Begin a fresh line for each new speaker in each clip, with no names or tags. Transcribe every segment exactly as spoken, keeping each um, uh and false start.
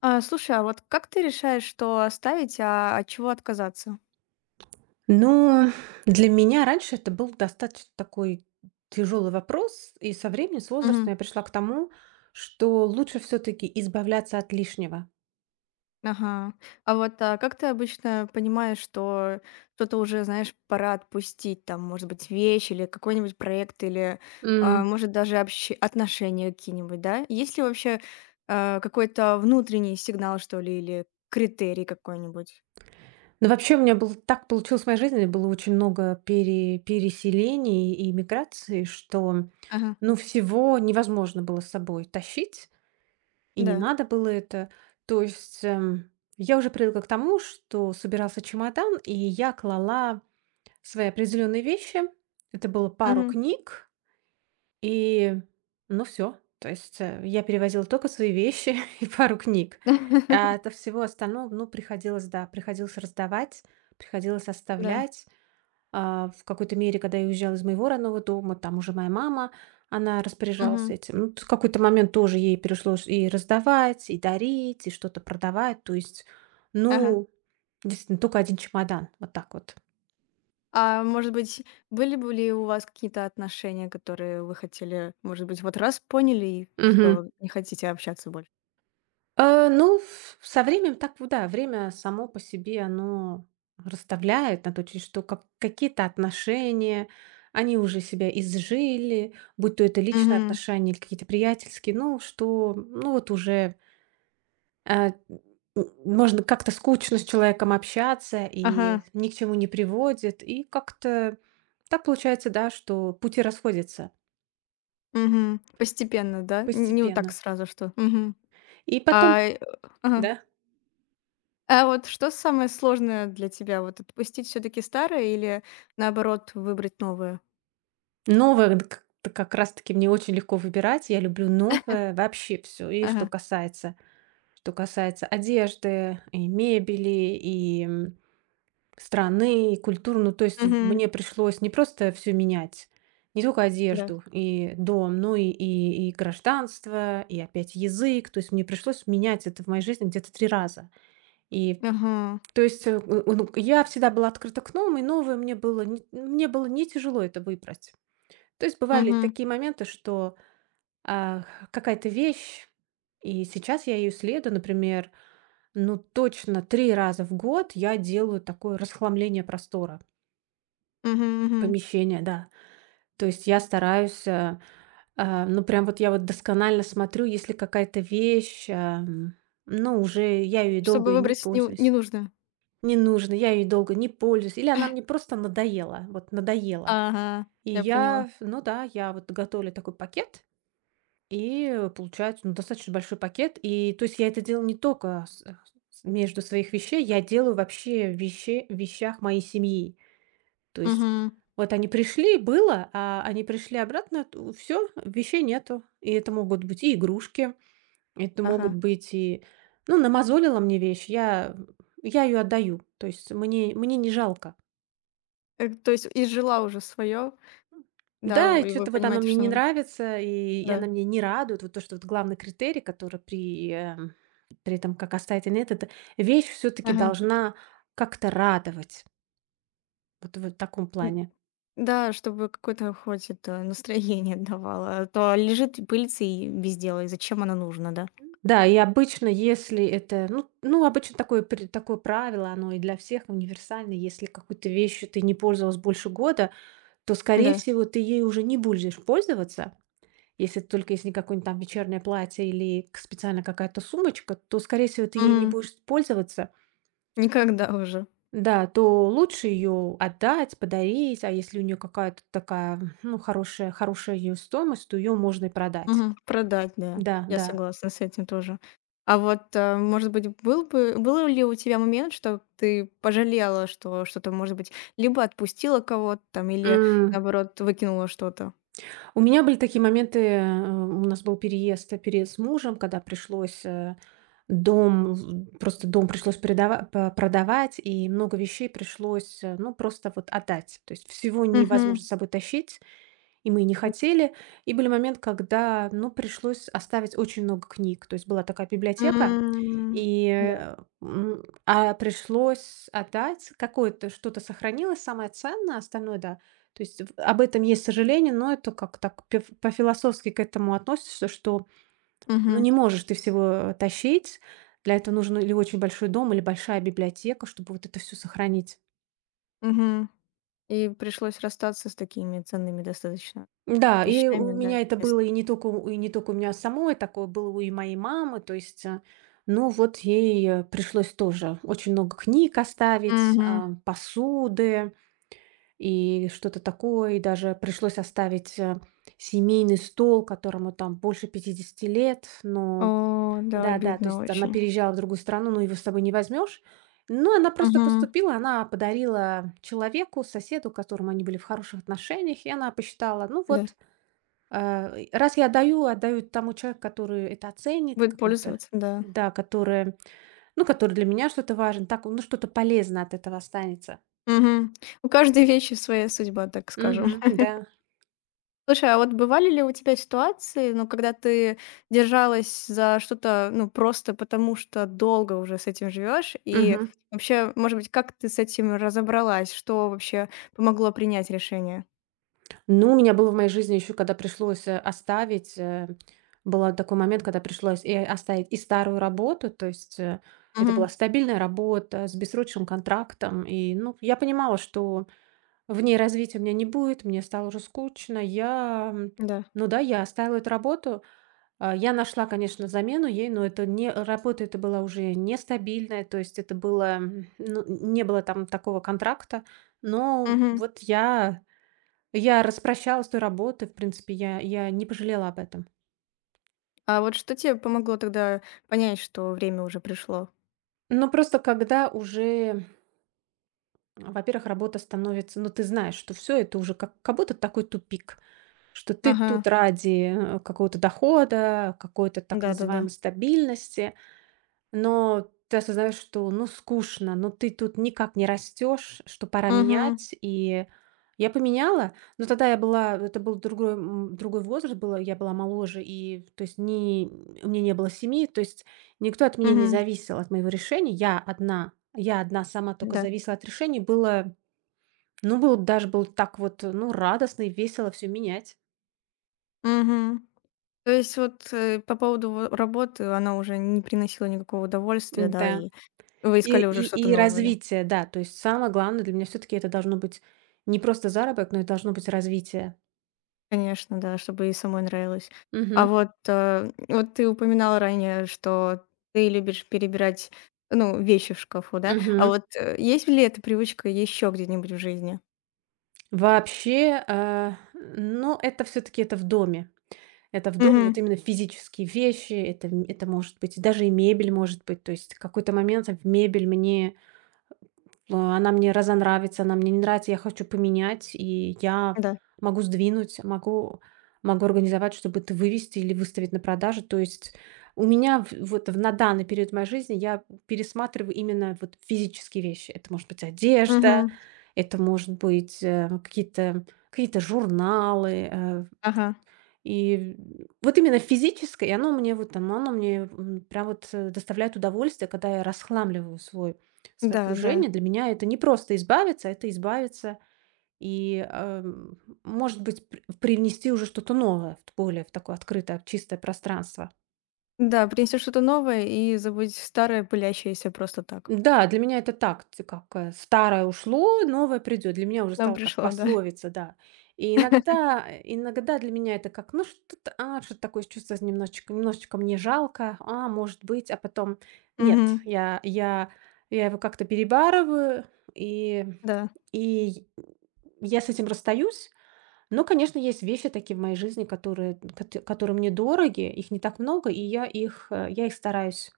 А, слушай, а вот как ты решаешь, что оставить, а от чего отказаться?
Ну, для меня раньше это был достаточно такой тяжелый вопрос, и со временем, с
Мгм.
возрастом я пришла к тому, что лучше все-таки избавляться от лишнего.
Ага. А вот а как ты обычно понимаешь, что что-то уже, знаешь, пора отпустить, там, может быть, вещь или какой-нибудь проект, или, а,
М.
может, даже общ- отношения какие-нибудь, да? Есть ли вообще а, какой-то внутренний сигнал, что ли, или критерий какой-нибудь?
Но вообще у меня был, так получилось в моей жизни, было очень много пере- переселений и миграций, что
Ага,
ну, всего невозможно было с собой тащить, и не
да.
надо было это. То есть эм, я уже привыкла к тому, что собирался чемодан, и я клала Свои определенные вещи. Это было пару
Мгм.
книг, и ну все. То есть, э, я перевозила только свои вещи и пару книг. А от всего остального, ну, приходилось, да, приходилось раздавать, приходилось
Да.
оставлять. А в какой-то мере, когда я уезжала из моего родного дома, там уже моя мама, она распоряжалась
Мгм.
этим. Ну, т в какой-то момент тоже ей пришлось и раздавать, и дарить, и что-то продавать. То есть,
Ага.
ну, действительно, только один чемодан. Вот так вот.
А может быть, были бы ли у вас какие-то отношения, которые вы хотели, может быть, вот раз поняли и все не хотите общаться больше?
Э, ну, ф со временем так, в да, время само по себе оно расставляет на то, через что как какие-то отношения, они уже себя изжили, будь то это личные
Мгм.
отношения или какие-то приятельские, ну, что, ну, вот уже, э, м, можно как-то скучно с человеком общаться
Ага.
и ни к чему не приводит. И как-то так получается, да, что пути расходятся
Мгм. Постепенно, да? Н не вот так
постепенно.
сразу, что мгм.
И
А,
потом
э, ага.
да.
А вот что самое сложное для тебя? Вот отпустить все таки старое или, наоборот, выбрать новое?
Новое д к как раз-таки мне очень легко выбирать. Я люблю новое вообще все. И что
Ага.
касается что касается одежды, и мебели, и, м, страны, и культуры. Ну, то есть в
Мгм.
мне пришлось не просто все менять, не только
Да.
одежду и дом, но и и и гражданство, и опять язык. То есть мне пришлось менять это в моей жизни где-то три раза. И
Ага.
то есть, э, у ну, я всегда была открыта к новому, и новое мне было не мне было не тяжело это выбрать. То есть бывали
Мгм.
такие моменты, что, а, какая-то вещь, и сейчас я ее следую, например, ну, точно три раза в год я делаю такое расхламление простора,
Мгм, мгм.
помещения, да. То есть я стараюсь, э, э, ну, прям вот я вот досконально смотрю, если какая-то вещь, эм, ну, уже я ее
Чтобы
долго не
выбрать не
пользуюсь,
ненужное.
не нужно, я ее долго не пользуюсь, или она мне просто надоела, вот надоела.
Ага,
И
я поняла.
я, ну да, я вот готовлю такой пакет. И, э, получается, ну, достаточно большой пакет. И, то есть, я это делаю не только с э, с между своих вещей, я делаю вообще в вещах моей семьи. То есть,
Мгм.
вот они пришли, было, а они пришли обратно, все всё, вещей нету. И это могут быть и игрушки, это могут
Ага.
быть и ну, намозолила мне вещь, я я ее отдаю. То есть, мне мне не жалко.
Э, то есть изжила уже свое, да,
Да, и
и
что
вы
то вот она
понимаете,
мне
что
не
нужно.
нравится, и и она
Да.
мне не радует. Вот то, что вот главный критерий, который при, эм, при этом как оставить или нет, это вещь все таки
Ага.
должна как-то радовать. Вот вот в таком
М,
плане.
да, чтобы какое-то хоть это настроение давало, а то лежит и пылится и без дела, и зачем оно нужно, да?
Да, и обычно, если это, ну, ну обычно такое, при- такое правило, оно и для всех универсально, если какой-то вещью ты не пользовалась больше года, то, скорее
Да.
всего, ты ей уже не будешь пользоваться. Если только если не какое-нибудь там вечернее платье или к- специально какая-то сумочка, то, скорее всего, ты ей не
Мгм.
будешь пользоваться.
Никогда уже.
Да, то лучше ее отдать, подарить, а если у нее какая-то такая, ну, хорошая хорошая ее стоимость, то ее можно и продать.
Мгм. Продать, да.
Да,
Я
да.
согласна с этим тоже. А вот, э, может быть, был бы был ли у тебя момент, что ты пожалела, что что-то, может быть, либо отпустила кого-то там или,
М,
наоборот, выкинула что-то?
у меня были такие моменты, э, у нас был переезд э, переезд с мужем, когда пришлось, э, дом в просто дом пришлось передава по продавать, и много вещей пришлось, э, ну, просто вот отдать. То есть всего
Угу.
невозможно с собой тащить. И мы и не хотели. И были моменты, когда, ну, пришлось оставить очень много книг. То есть была такая библиотека, и,
М.
э, м, а пришлось отдать какое-то, что-то сохранилось, самое ценное, остальное, да. То есть в- об этом есть сожаление, но это как так пе- по-философски к этому относишься, что ну
Мгм,
не можешь ты всего тащить. Для этого нужен или очень большой дом, или большая библиотека, чтобы вот это все сохранить.
мгм. И пришлось расстаться с такими ценными достаточно
Да, и у
вещами, да,
меня это было
интересно.
и не только у и не только у меня самой, такое было у и моей мамы. То есть, э, ну, вот ей, э, пришлось тоже очень много книг оставить,
Мгм.
а, посуды и что-то такое. И даже пришлось оставить, э, семейный стол, которому там больше пятидесяти лет. Но
О, да,
да-да, то
обидно
есть она
очень.
переезжала в другую страну, но его с собой не возьмешь. Но она просто
Мгм.
поступила, она подарила человеку, соседу, которому они были в хороших отношениях, и она посчитала: "Ну
Да.
вот, а, и раз я отдаю, отдаю тому человеку, который это оценит,
Будет
какому-то,
пользоваться, да.
да, который, ну, который для меня что-то важен, так, ну, что-то полезное от этого останется".
Мгм. У каждой вещи своя судьба, так скажем.
Мгм, да.
Слушай, а вот бывали ли у тебя ситуации, ну, когда ты держалась за что-то, ну, просто потому что долго уже с этим живешь? И
Мгм.
вообще, может быть, как ты с этим разобралась? Что вообще помогло принять решение?
Ну, у меня было в моей жизни еще, когда пришлось э, оставить, э, был такой момент, когда пришлось и оставить и старую работу, то есть э, это
Угу.
была стабильная работа с бессрочным контрактом, и, ну, я понимала, что в ней развития у меня не будет, мне стало уже скучно, я, м,
Да.
ну да, я оставила эту работу. А я нашла, конечно, замену ей, но это не работа, это была уже нестабильная, то есть это было, м, ну, не было там такого контракта. Но
Мгм.
вот я я распрощалась с той работой, в принципе, я я не пожалела об этом.
А вот что тебе помогло тогда понять, что время уже пришло?
Но просто когда уже, во-первых, работа становится, ну, ты знаешь, что все это уже как как будто такой тупик, что ты
Ага.
тут ради, э, какого-то дохода, какой-то так
Да-да-да.
называемой стабильности. Но ты осознаешь, что, ну, скучно, но ты тут никак не растешь, что пора
Угу,
менять. И я поменяла, но тогда я была, это был другой, м, другой возраст, было, я была моложе, и, то есть, не, у меня не было семьи, то есть, никто от меня не
угу,
зависел, от моего решения. Я одна, я одна сама только
да.
зависела от решений. Было, ну, было, даже было так вот, ну, радостно и весело все менять.
Угу. То есть вот, э, по поводу во работы она уже не приносила никакого удовольствия, да,
Да.
и вы
И
искали уже
и
что-то
и
новое, да?
развитие, да. То есть самое главное для меня все таки это должно быть не просто заработок, но это должно быть развитие.
Конечно, да, чтобы и самой нравилось. А
Мгм.
вот, э, вот ты упоминала ранее, что ты любишь перебирать, ну, вещи в шкафу, да? А
Мгм.
вот, э, есть ли эта привычка еще где-нибудь в жизни?
Вообще, э, ну, это все таки это в доме. Это в доме, вот
Угу,
именно физические вещи, это м это может быть даже и мебель, может быть. То есть в какой-то момент в мебель мне она мне разонравится, она мне не нравится, я хочу поменять, и я
да.
могу сдвинуть, могу, могу организовать, чтобы это вывести или выставить на продажу. То есть у меня в- вот в- на данный период моей жизни я пересматриваю именно вот физические вещи. Это может быть одежда,
Угу,
это может быть э, какие-то какие-то журналы, э,
ага.
и вот именно физическое, оно мне вот оно оно мне, м, прям вот, э, доставляет удовольствие, когда я расхламливаю свой свое
Да, да.
окружение. Для меня это не просто избавиться, это избавиться и, эм, может быть, пр привнести уже что-то новое, в более в такое открытое, чистое пространство.
Да, принесешь что-то новое и забудь старое, пылящееся просто так.
Да, для меня это так, т как, э, старое ушло, новое придет. Для меня уже
Нам
стало как
пришло, да.
пословица, да. И иногда э, иногда для меня это как, ну, что-то, а, что-то такое чувство немножечко немножечко мне жалко, а, может быть, а потом нет,
Мгм.
я я я его как-то перебарываю, и
Да,
и я с этим расстаюсь. Но, конечно, есть вещи такие в моей жизни, которые кот которые мне дороги, их не так много, и я их, э, я их стараюсь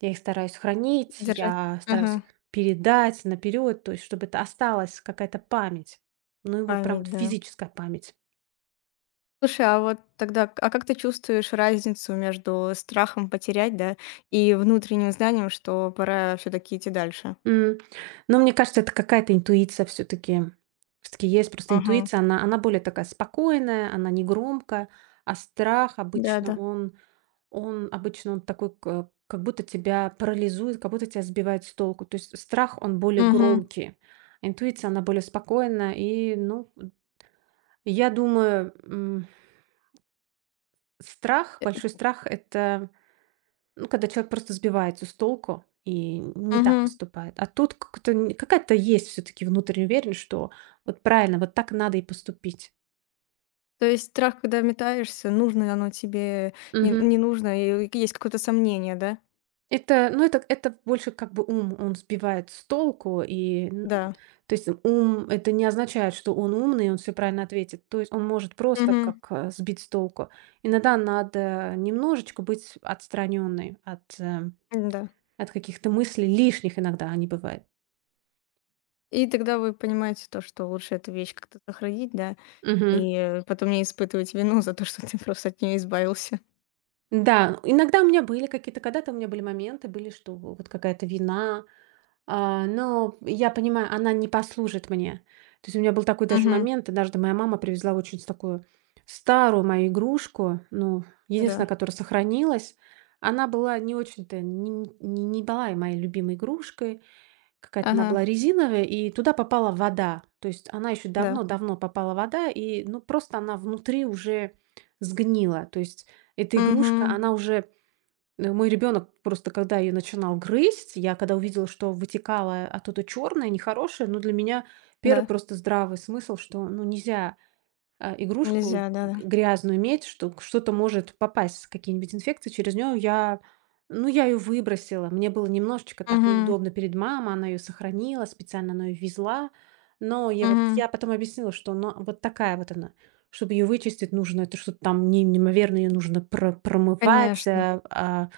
я их стараюсь хранить,
держать.
я стараюсь их
Ага.
передать наперед, то есть чтобы это осталась какая-то память. Ну и вот прям вот
Память, да.
физическая память.
Слушай, а вот тогда, к а как ты чувствуешь разницу между страхом потерять, да, и внутренним знанием, что пора все таки идти дальше?
М. Но мне кажется, это какая-то интуиция все таки все таки есть просто
Ага.
интуиция, она она более такая спокойная, она не громкая, а страх обычно
Да-да.
он он обычно он такой, к как будто тебя парализует, как будто тебя сбивает с толку. То есть страх, он более
Угу.
громкий, а интуиция, она более спокойная. И, ну, я думаю, м. Страх, большой
Угу.
страх — это, ну, когда человек просто сбивается с толку и не так поступает. А тут как-то н какая-то есть все таки внутренняя уверенность, что вот правильно, вот так надо и поступить.
То есть страх, когда метаешься, нужно ли оно тебе, не
Мгм.
не нужно, и есть какое-то сомнение, да?
Это, ну, это это больше как бы ум, он сбивает с толку, и, н
Да.
то есть ум — это не означает, что он умный, и он все правильно ответит. То есть он может просто
Угу.
как, э, сбить с толку. Иногда надо немножечко быть отстраненной от, э,
Да.
от каких-то мыслей лишних, иногда они бывают.
И тогда вы понимаете то, что лучше эту вещь как-то сохранить, да,
Мгм.
и потом не испытывать вину за то, что ты просто от нее избавился.
Да, ну, иногда у меня были какие-то, когда-то у меня были моменты, были, что вот какая-то вина, а, но я понимаю, она не послужит мне. То есть у меня был такой даже
Мгм.
момент, однажды моя мама привезла очень с такую старую мою игрушку, ну,
Да.
единственная, которая сохранилась. Она была не очень-то, не, не не была и моей любимой игрушкой. Какая-то она
Ага.
была резиновая, и туда попала вода. То есть она еще
Да.
давно-давно попала вода, и, ну, просто она внутри уже сгнила. То есть эта игрушка,
Мгм.
она уже э, мой ребенок просто, когда ее начинал грызть, я когда увидела, что вытекала оттуда черное, нехорошее, ну, для меня первый
Да.
просто здравый смысл, что, ну, нельзя а, игрушку
Нельзя, да-да.
грязную медь, что что-то может попасть, какие-нибудь инфекции через нее. Я, ну, я ее выбросила. Мне было немножечко так
Мгм.
неудобно перед мамой, она ее сохранила, специально она ее везла. Но я вот
Мгм.
я потом объяснила, что она вот такая вот она. Чтобы ее вычистить, нужно это что-то там не неимоверно, ее нужно про промывать,
Конечно.
а, а,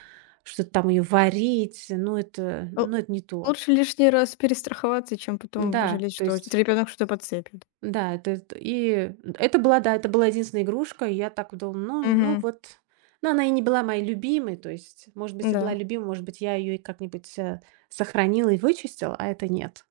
что-то там ее варить. Ну, это
Л
ну, это не то.
лучше лишний раз перестраховаться, чем потом
Да,
жалеть,
то
что
есть
ребенок что-то подцепит.
да, это это и это была, да, это была единственная игрушка. И я так думала, ну ну
Мгм.
вот, ну, она и не была моей любимой. То есть, может быть, и была
Да.
любимой, может быть, я ее и как-нибудь, э, сохранила и вычистила, а это нет.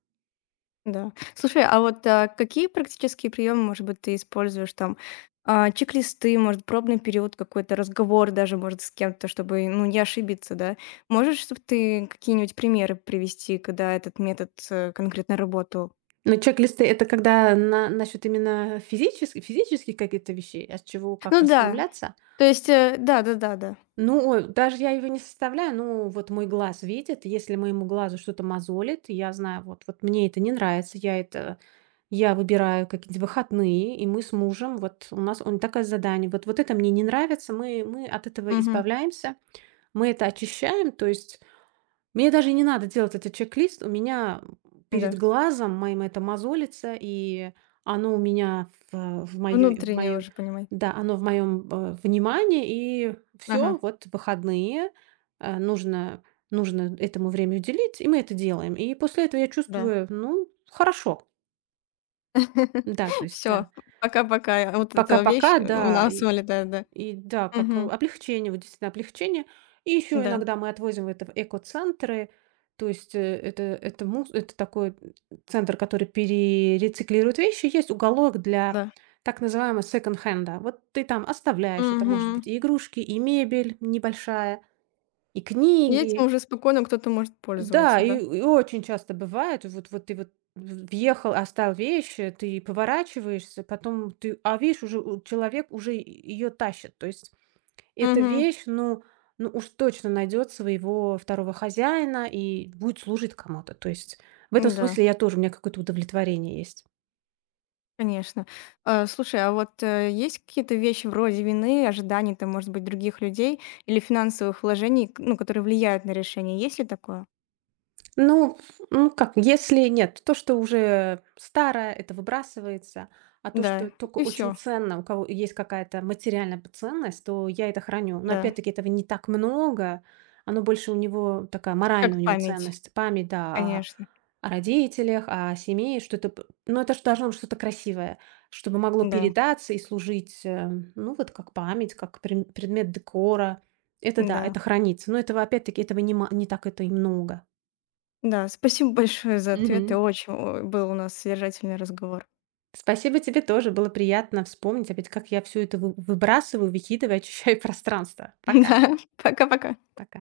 Да. Слушай, а вот, а, какие практические приемы, может быть, ты используешь там? А, чек-листы, может, пробный период какой-то, разговор даже, может, с кем-то, чтобы, ну, не ошибиться, да? Можешь, чтобы ты какие-нибудь примеры привести, когда этот метод, э, конкретно работал?
Но чек-листы — это когда на насчет именно физических физических каких-то вещей, от чего как
Ну да,
расслабляться?
то есть, э, да-да-да-да.
Ну, ой, даже я его не составляю, ну, вот мой глаз видит, если моему глазу что-то мозолит, я знаю, вот, вот мне это не нравится, я это, я выбираю какие-то выходные, и мы с мужем, вот у нас он такое задание, вот, вот это мне не нравится, мы, мы от этого
Мгм.
избавляемся, мы это очищаем, то есть мне даже не надо делать этот чек-лист. У меня перед
Да.
глазом моим это мозолится, и оно у меня в, в, моё- в
Внутреннее
моем,
уже понимай.
да, оно в моем внимании, и
Ага,
все, вот выходные э, нужно, нужно этому время уделить, и мы это делаем. И после этого я
да.
чувствую, ну, хорошо, да, то есть,
Все.
да,
Пока-пока. Вот эта вещь
пока-пока,
у
да,
нас
и
вылетает, да.
да, как, э,
Мгм.
облегчение, вот действительно облегчение. И еще
Да,
иногда мы отвозим это в экоцентры. То есть, э, это это мус это такой центр, который перерециклирует вещи. Есть уголок для
да.
так называемого секонд-хенда. Вот ты там оставляешь, это может быть
Мгм.
и игрушки, и мебель небольшая, и
И этим
книги.
уже спокойно кто-то может пользоваться,
Да, и
да?
и очень часто бывает, вот вот ты вот в въехал, оставил вещи, ты поворачиваешься, потом ты, а видишь, уже у человек уже ее тащит. То есть эта
Мгм.
вещь, ну ну уж точно найдет своего второго хозяина и будет служить кому-то. То есть в этом
Да,
смысле я тоже, у меня какое-то удовлетворение есть.
конечно. А, слушай, а вот, э, есть какие-то вещи вроде вины, ожиданий там, может быть, других людей или финансовых вложений, к ну, которые влияют на решение? Есть ли такое?
Ну, ф ну как, если нет, то, что уже старое, это выбрасывается, а то, что
Да,
только
и
очень
все.
ценно, у кого есть какая-то материальная ценность, то я это храню. Но
Да.
опять-таки этого не так много, оно больше у него такая моральная у
Как
него
память,
ценность, память, да, о
конечно.
о родителях, о семье, что это п но это же должно быть что-то красивое, чтобы могло
Да,
передаться и служить, э, ну, вот как память, как прем предмет декора. Это да,
да,
это хранится, но этого опять-таки этого нема не так это и много.
да. Спасибо большое за ответы.
Мгм.
Очень, о, был у нас содержательный разговор.
Спасибо тебе тоже. Было приятно вспомнить опять, как я все это вы выбрасываю, выкидываю, очищаю пространство. Пока.
Да, пока-пока.
Пока.